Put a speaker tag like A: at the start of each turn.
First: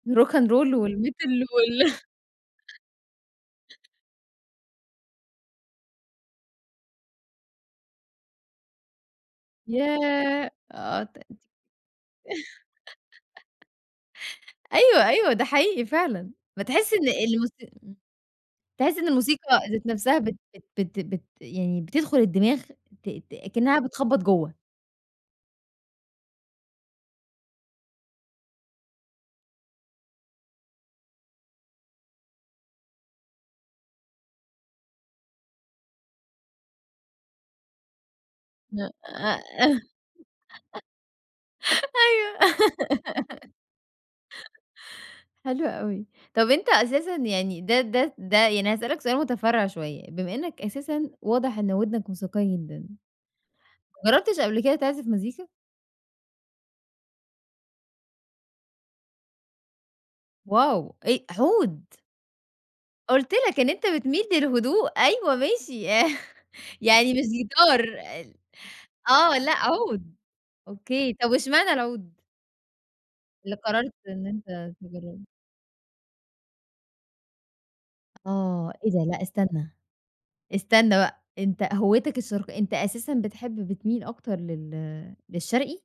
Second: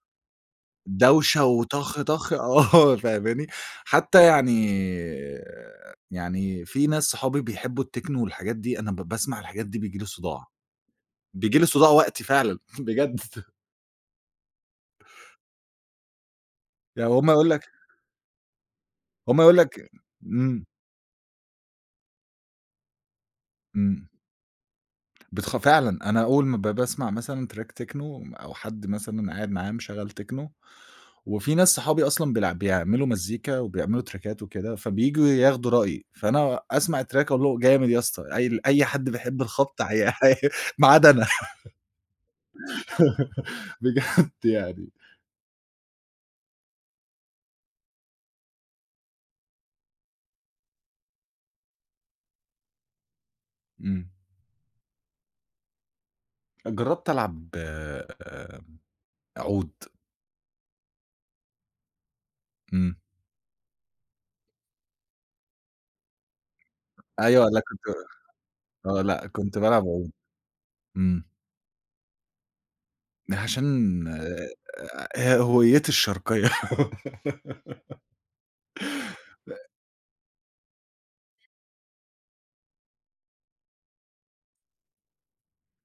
A: Rock and Roll والMetal
B: دَوشة
A: وال
B: وطخ طخ، آه فاهماني؟ حتى يعني، يعني في ناس صحابي بيحبوا الTechno والحاجات دي، أنا ب باسمَع الحاجات دي بييجي لي صداع.
A: ياه! آه، تقد
B: بييجي لي صداع وقتي فعلًا بجد.
A: أيوه، أيوه ده حقيقي فعلًا. بتحس إن
B: يعني هم يقول
A: الموس
B: لك
A: إمم، تحس إن
B: هم يقول
A: الموسيقى ذات
B: لك
A: نَفْسها بت
B: إمم.
A: بت بت يعني بتدخُل الدماغ، ت ت كأنها
B: إمم.
A: بتخبّط جوّه.
B: بتخ فعلًا، أنا أول ما ب باسمَع مثلًا Track Techno، أو حد مثلًا قاعد معايا مشغّل Techno، وفي ناس صحابي أصلًا بيلع بيعملوا مزيكا وبيعملوا تراكات وكده، فبييجوا ياخدوا رأيي، فأنا أسمَع الTrack أقول له: "جامد يا أسطى." قايل
A: ن
B: أي حد بيحب الخبط عي عي ما عدا أنا.
A: أيوه.
B: بجد يعني.
A: حلو أوي. طَب أنت أساسًا يعني ده ده ده يعني هاسألك سؤال متفرّع شوية، بما إنك أساسًا واضح إن وِدنك موسيقية جدًا، ما
B: إمم.
A: جربتش قبل كده تِعزف مزيكا؟
B: جربت ألعب، آآ، عُود.
A: Wow! إ عُود؟
B: إمم.
A: قُلت لك إن أنت بتمِيل للهدوء، أيوه ماشي، يع يعني مش
B: أيوه لأ
A: جيتار
B: كنت
A: ال
B: آه، لأ
A: آه، لأ
B: كنت بالعب عُود.
A: عُود؟ أوكي
B: إمم.
A: طَب واشمعنى العُود؟ اللي قررت
B: عشان،
A: إن
B: آآ،
A: أنت تجربه.
B: ه هويتي الشرقية.
A: آه، إيه ده؟ لأ
B: [unintelligible]
A: استنى، استنى بقى، أنت هويّتك الشرق أنت أساسًا بتحب، بتمِيل أكتر لل للشرقي؟